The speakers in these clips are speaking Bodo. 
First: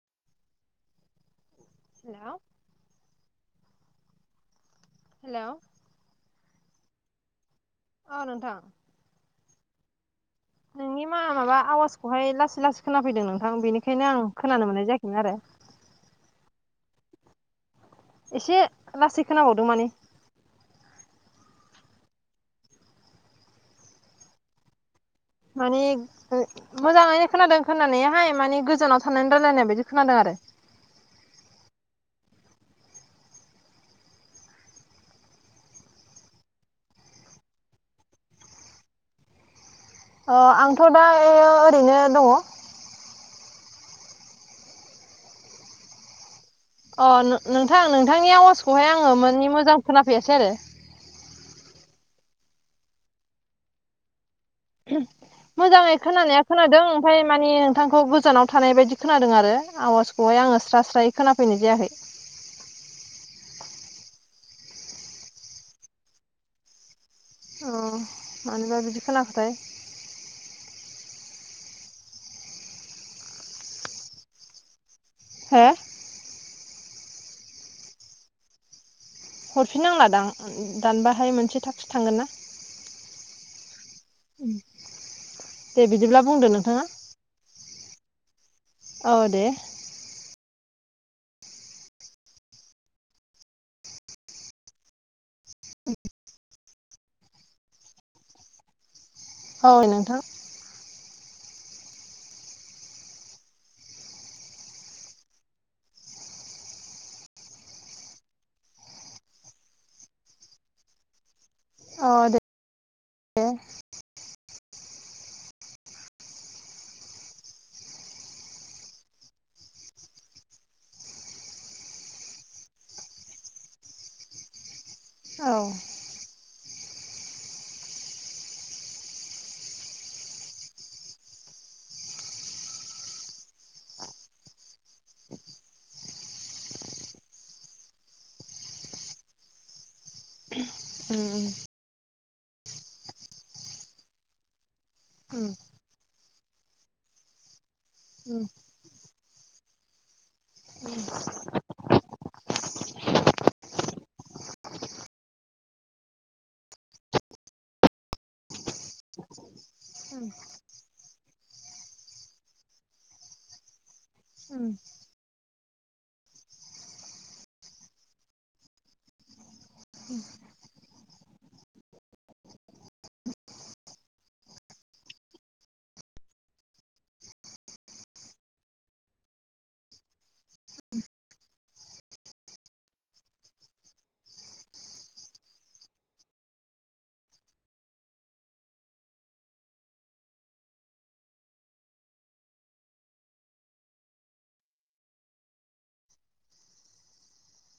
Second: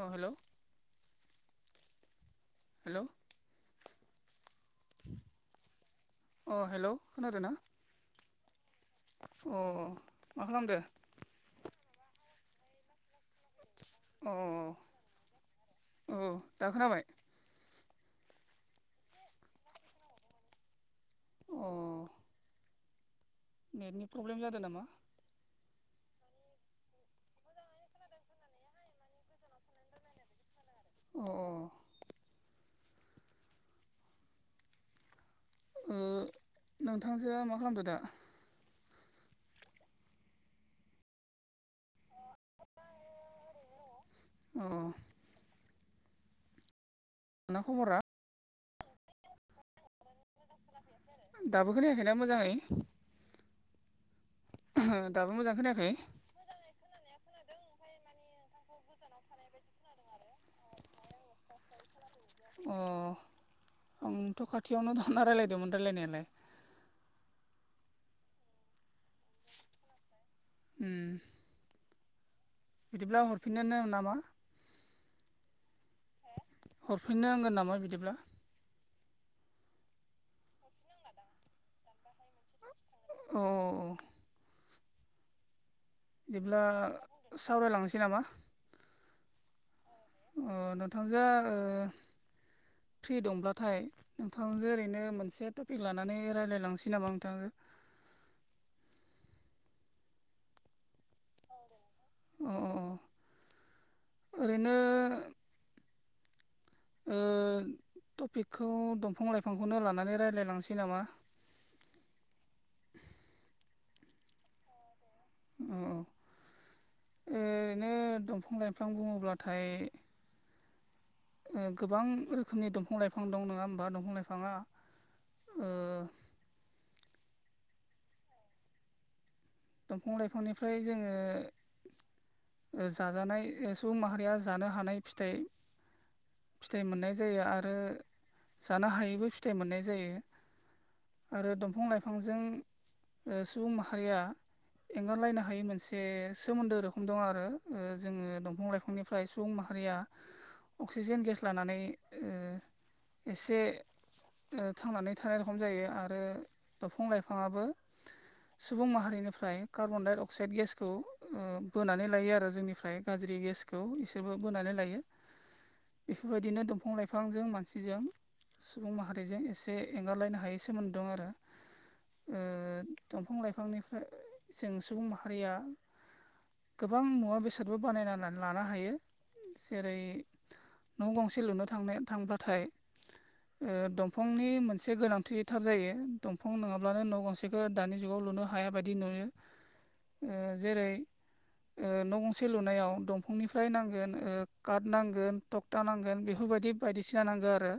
अ हेल' हेल' हेल' हेल' अ हेल' खोनादों ना? औ नोंथां अ मा खालामदों? निमाहा माबा आवाजखौहाय लासै लासै खोनाफैदों नोंथां बेनिखायनो आं अ खोनानो मोननाय जायाखैमोन आरो। औ दा खोनाबाय? एसे लासै खोनाबावदों माने। उम नेटनि प्रब्लेम जादों नामा? माने [unintelligible] मोजाङैनो खोनादों खोनानायाहाय माने गोजानाव थानानै रायजलायनाय बायदि खोनादों आरो। अ नोंथांजोआ मा खालामदो दा? अ आंथ' दा ओ ओरैनो दङ। अ। अ ना नोंथां खबरा नोंथांनि आवाजखौहाय आङो मानि मोजां खोनाफैयासै आरो। दाबो खोनायाखैना मोजाङै। दाबो मोजां खोनायाखै मोजाङै खोनानाया खोनादों ओमफ्राय मानि नोंथांखौ गोजानाव थानाय बायदि खोनादों आरो आवाजखौहाय आङो स्रा स्रायै खोनाफैनाय जायाखै। अ आंथ' खाथियावनो थाना रायलायदोंमोन रायलायनायालाय। अ मानोबा बिदि खोनाखोथाय। उ बिदिब्ला हरफिननोनो नामा? हा हरफिननो नांगोन नामा बिदिब्ला। हरफिन नांलादां दानबाथाय मोनसे थाख्स थांगोनना। अ। उ बिदिब्ला सावरायलांनोसै नामा। औ दे अ नोंथांजो फ्रि दंब्लाथाय। नोंथांजो ओरैनो मोनसे टपिक लानानै रायलायलांनोसै नामा नोंथांजो। औ नोंथां। अ अ अ ओरैनो ओ टपिकखौ दंफां लाइफांखौनो लानानै रायलायलांसै नामा। अ दे। दे। औ औ। ओरैनो दंफां लाइफां बुङोब्लाथाय। गोबां रोखोमनि दंफां लाइफां दं नङा होमबा दंफां लाइफाङा। औ। ओ दंफां लाइफांनिफ्राय जोङो। जाजानाय सुबुं माहारिया जानो हानाय फिथाइ। फिथाय मोननाय जायो आरो जानो हायैबो फिथाइ मोननाय जायो। आरो दंफां लाइफांजों सुबुं माहारिया एंगारलायनो हायै मोनसे सोमोन्दो रोखोम दं आरो ओ जोङो दंफां लाइफांनिफ्राय सुबुं माहारिया अक्सिजेन गेस लानानै ओ एसे ओ थांनानै थानाय रखम जायो आरो दफां लाइफाङाबो सुबुं माहारिनो फ्राय कार्बनडाइ अक्साइद गेसखौ ओ बोनानै लायो आरो जोंनिफ्राय गाज्रि गेस ओ इसोरबो बोनानै लायो बेफोरबायदिनो दंफां लाइफांजों मानसिजों सुबुं माहारिजों एसे एंगारलायनो हायै सोमोन्दो दं आरो ओ दंफां लाइफांनिफ्राय जों सुबुं माहारिया गोबां मुवा बेसादबो बानायनानै लानो हायो जेरै न' गंसे लुनो थांनो थांब्लाथाय दंफांनि मोनसे गोनांथिथार जायो दंफां नङाब्लानो न' गंसे बेखौ दानि जुगाव लुनो हाया बायदि नुयो ओ जेरै ओ न' गंसे लुनायाव दंफांनिफ्राय नांगोन ओ काट नांगोन थक्था नांगोन बेफोरबायदि बायदिसिना नांगौ आरो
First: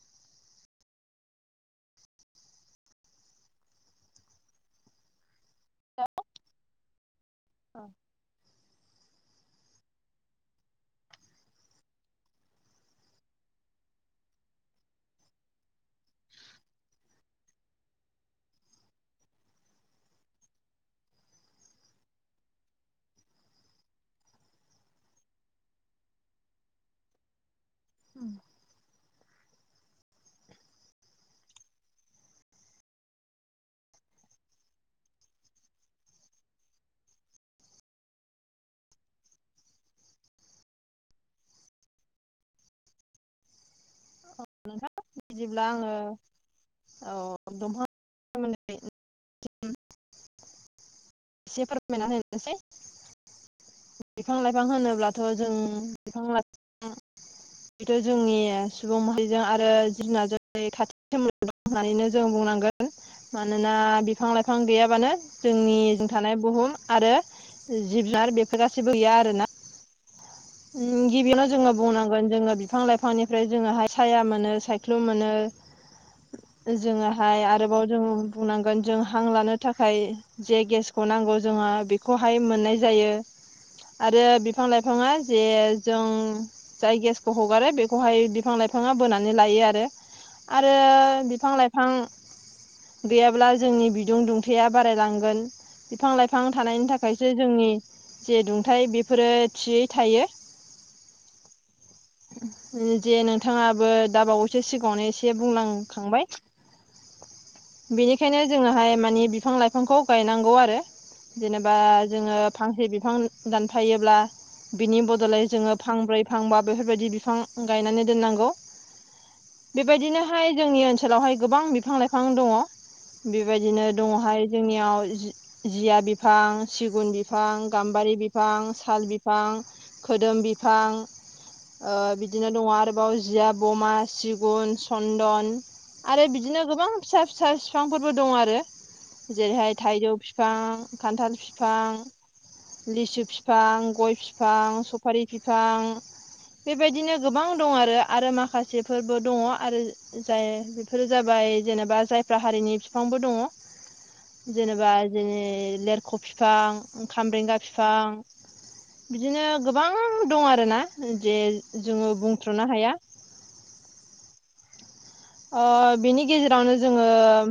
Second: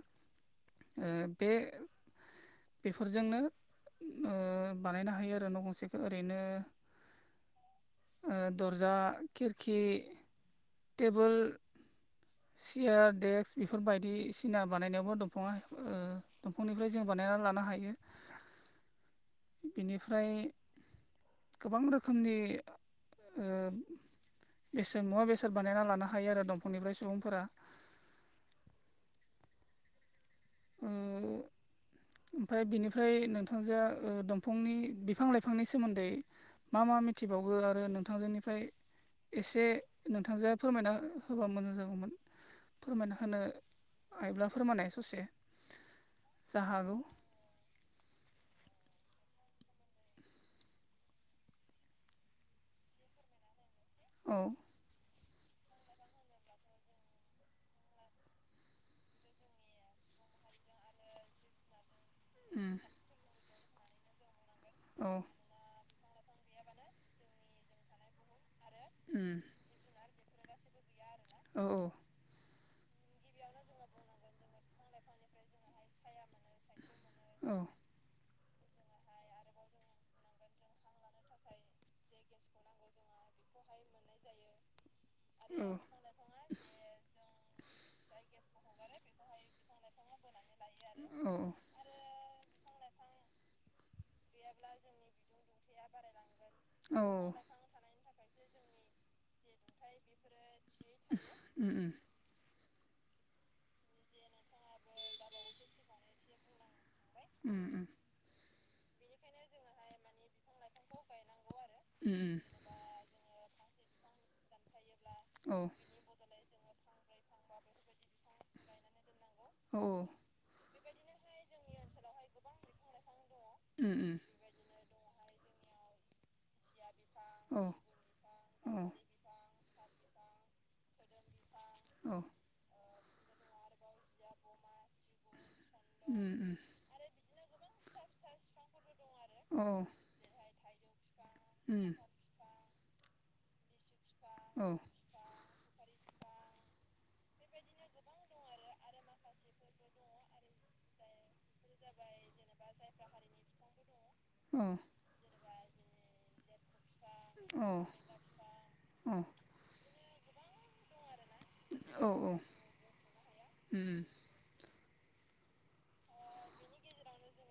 बे बेफोरजोंनो ओ बानायनो हायो आरो न' गंसे। ओरैनो ओ दरजा खिरखि, टेबोल सियार देक्स बेफोर बायदिसिना बानायनायावबो दंफाङा ओ दंफांनिफ्राय जों बानायना लानो हायो बेनिफ्राय गोबां रोखोमनि ओ एसे बेसाद मुवा बेसाद बानायना लानो हायो आरो दंफांनिफ्राय सुबुंफोरा [unintelligible] ओ ओमफ्राय बिनिफ्राय नोंथांजो ओ दंफांनि बिफां लाइफांनि सोमोन्दै मा मा मिथिबावगो आरो नोंथांजोनिफ्राय एसे नोंथांजोआ फोरमायना होबा मोजां जागौमोन फोरमायना होनो हायोब्ला फोरमायनाय ससे बिदिब्ला आङो जा हागौ औ दंफां सोमोन्दै एसे फोरमायनानै होनोसै औ बिफां लाइफां होनोब्ला थ' जों बिफां लाइफां बेथ' जोंनि सुबुं माहारिजों आरो जुनारजों खाथि सोमोन्दो दं होननानैनो जों उम बुंनांगोन मानोना बिफां लाइफां औ गैयाबानो जोंनि थानाय बुहुम आरो जिब जुनार बेफोर गासिबो गैया उम आरोना ओम गिबियावनो औ जोङो औ बुंनांगोन जोङो बिफां लाइफां बिफांनिफ्राय जोङोहाय साया मोनो सायख्लुम मोनो जोङोहाय मोनो आरोबाव जों बुंनांगोन जों हां लानो थाखाय जे गेसखौ नांगौ जोङो बेखौहाय मोननाय जायो आरो बिफां लाइफाङा जे जों जाय गेसखौ हगारो बेखौहाय बिफां लाइफाङा बोनानै लायो आरो आरो बिफां लाइफां गैयाब्ला जोंनि बिदुं दुंथाया बारायलांगोन बिफां लाइफां थानायनि थाखायसो जोंनि जे दुंथाय बेफोरो थियै थायो [unintelligible] जे नोंथाङाबो दाबावैसो सिगाङावनो एसे बुंलांखांबाय ओ ओ बेनिखायनो जोङोहाय मानि बिफां लाइफांखौ गायनांगौ आरो जेनेबा उम जोङो फांसे बिफां दानफायोब्ला बिनि बदलै जोङो फांब्रै फांबा बेफोरबायदि बिफां गायनानै दोनांगौ बेबायदिनो उम हाय जोंनि ओनसोलावहाय गोबां बिफां लाइफां दङ बेबायदिनो उम दङहाय जोंनियाव जिया बिफां सिगुन बिफां औ गाम्बारि बिफां साल बिफां बिफां खोदोम बिफां ओ बिदिनो दं आरोबाव जिया बमा, सिगुन, चन्दन आरो बिदिनो गोबां फिसा फिसा बिफांफोरबो दं आरो जेरैहाय- थाइजौ बिफां खान्थाल फिफां, लिसु फिफां, गय फिफां [unintelligible] सफारि बिफां बेबायदिनो गोबां दं आरो आरो माखासेफोरबो दङ आरो जाय बेफोरो जाबाय जेनेबा जायफ्रा हारिनि फिफांबो दङ। [unintelligible] जेनेबा इदिनो लेरख' फिफां खामब्रेंगा फिफां बिदिनो गोबां दं आरोना जे जोङो बुंथ्र'नो हाया ओ ओ बिनि गेजेरावनो जोङो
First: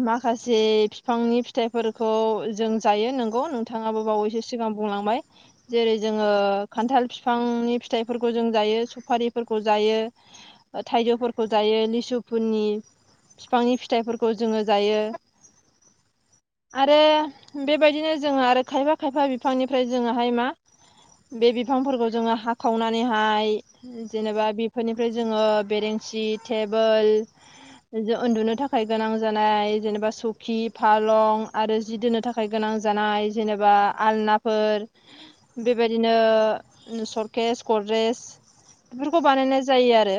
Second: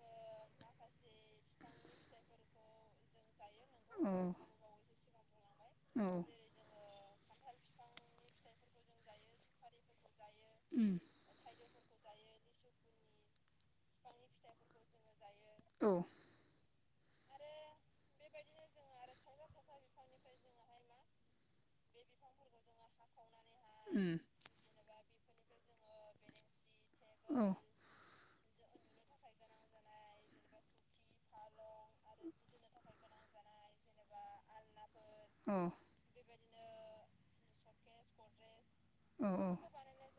माखासे बिफांनि फिथाइफोर थ' जों जायो नोंगौ नोंथाङाबो बावैसो सिगां बुंलांबाय जेरै जोङो खान्थाल फिफांनि फिथाइफोरखौ जों जायो सफारिफोरखौ जायो जों जायो सुफारिफोरखौ जायो थाइजौफोरखौ जायो लिसुफोरनि फिफांनि फिथाइफोरखौ जोङो जायो औ आरो बेबायदिनो जोङो आरो खायफा खायफा बिफांनिफ्राय जोङोहाय मा बे बिफांफोरखौ जोङो उम हाखावनानैहाय जेनेबा बेफोरनिफ्राय जोङो बेरेंसि टेबोल औ जो उन्दुनो थाखाय गोनां जानाय जेनेबा सखि फालं आरो जि दोननो थाखाय गोनां जानाय जानाय जेनेबा आलनाफोर बेरेंसि बेबायदि बिदिनो सर्केस, गद्रेस बेफोरखौ बानायनाय जायो आरो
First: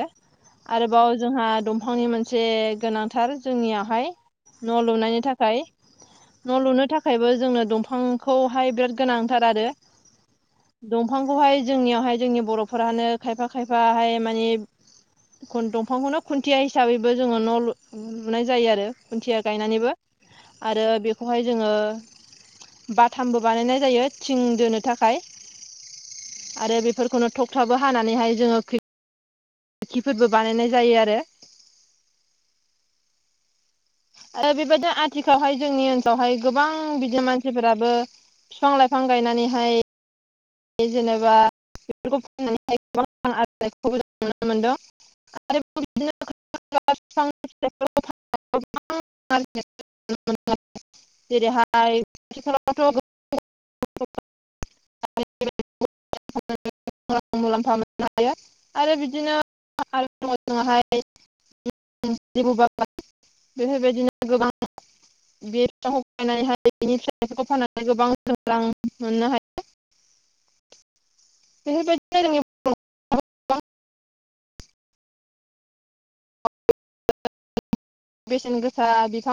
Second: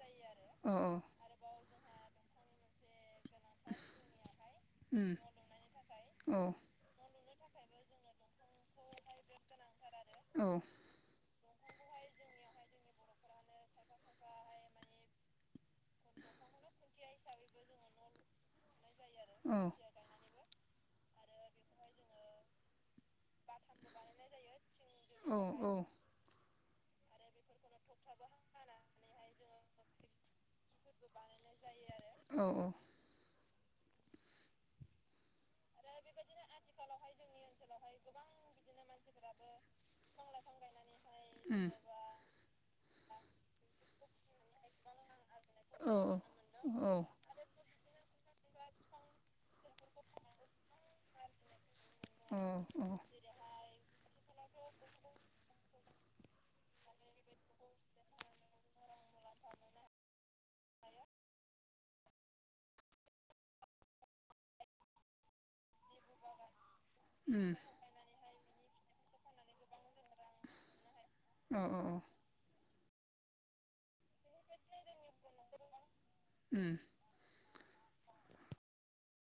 औ उम औ औ गायनानैबो बाथामबो बानायनाय जायो थिं औ आरोबाव जोंहा दंफांनि मोनसे गोनांथार जोंनियावहाय न' लुनायनि थाखाय न' लुनो थाखाय थाखायबो जोंनो दंफांखौहाय बिराद गोनांथार आरो। औ दंफांखौहाय जोंनियावहाय जोंनि बर'फोरानो खायफा खायफाहाय माने दंफांखौनो खुन्थिया हिसाबैबो जोङो न' लुनाय जायो आरो खुन्थिया गायनानैबो आरो बेखौहाय जोङो बाथामबो बानायनाय जायो थिं दोनो थाखाय। आरो बेफोरखौनो थखथाबो हानानैहाय जोङो खि- खोरखिफोरबो बानायनाय जायो आरो औ औ बेबायदि आथिखालावहाय जोंनि बेवहाय गोबां बिदि मानसिफोराबो बिफां लाइफां गायनानैहाय जेनेबा बेफोरखौ फननानैहाय गोबां रां आरजिनायखौबो जों नुनो मोनदों। उम औ औ [unintelligible] [unintelligible] जेरैहाय औ औ खाथिखालावथ' [unintelligible] रां मुलाम्फा मोननो हायो आरो बिदिनो [unintelligible] जोंहाय [unintelligible] बेफोरबायदिनो गोबां [unintelligible] [unintelligible] उम फाननानै गोबां रां मोननो हायो। अ अ अ बेफोरबायदिनो जोंनि गोबां ओम बेसेन गोसा बिफां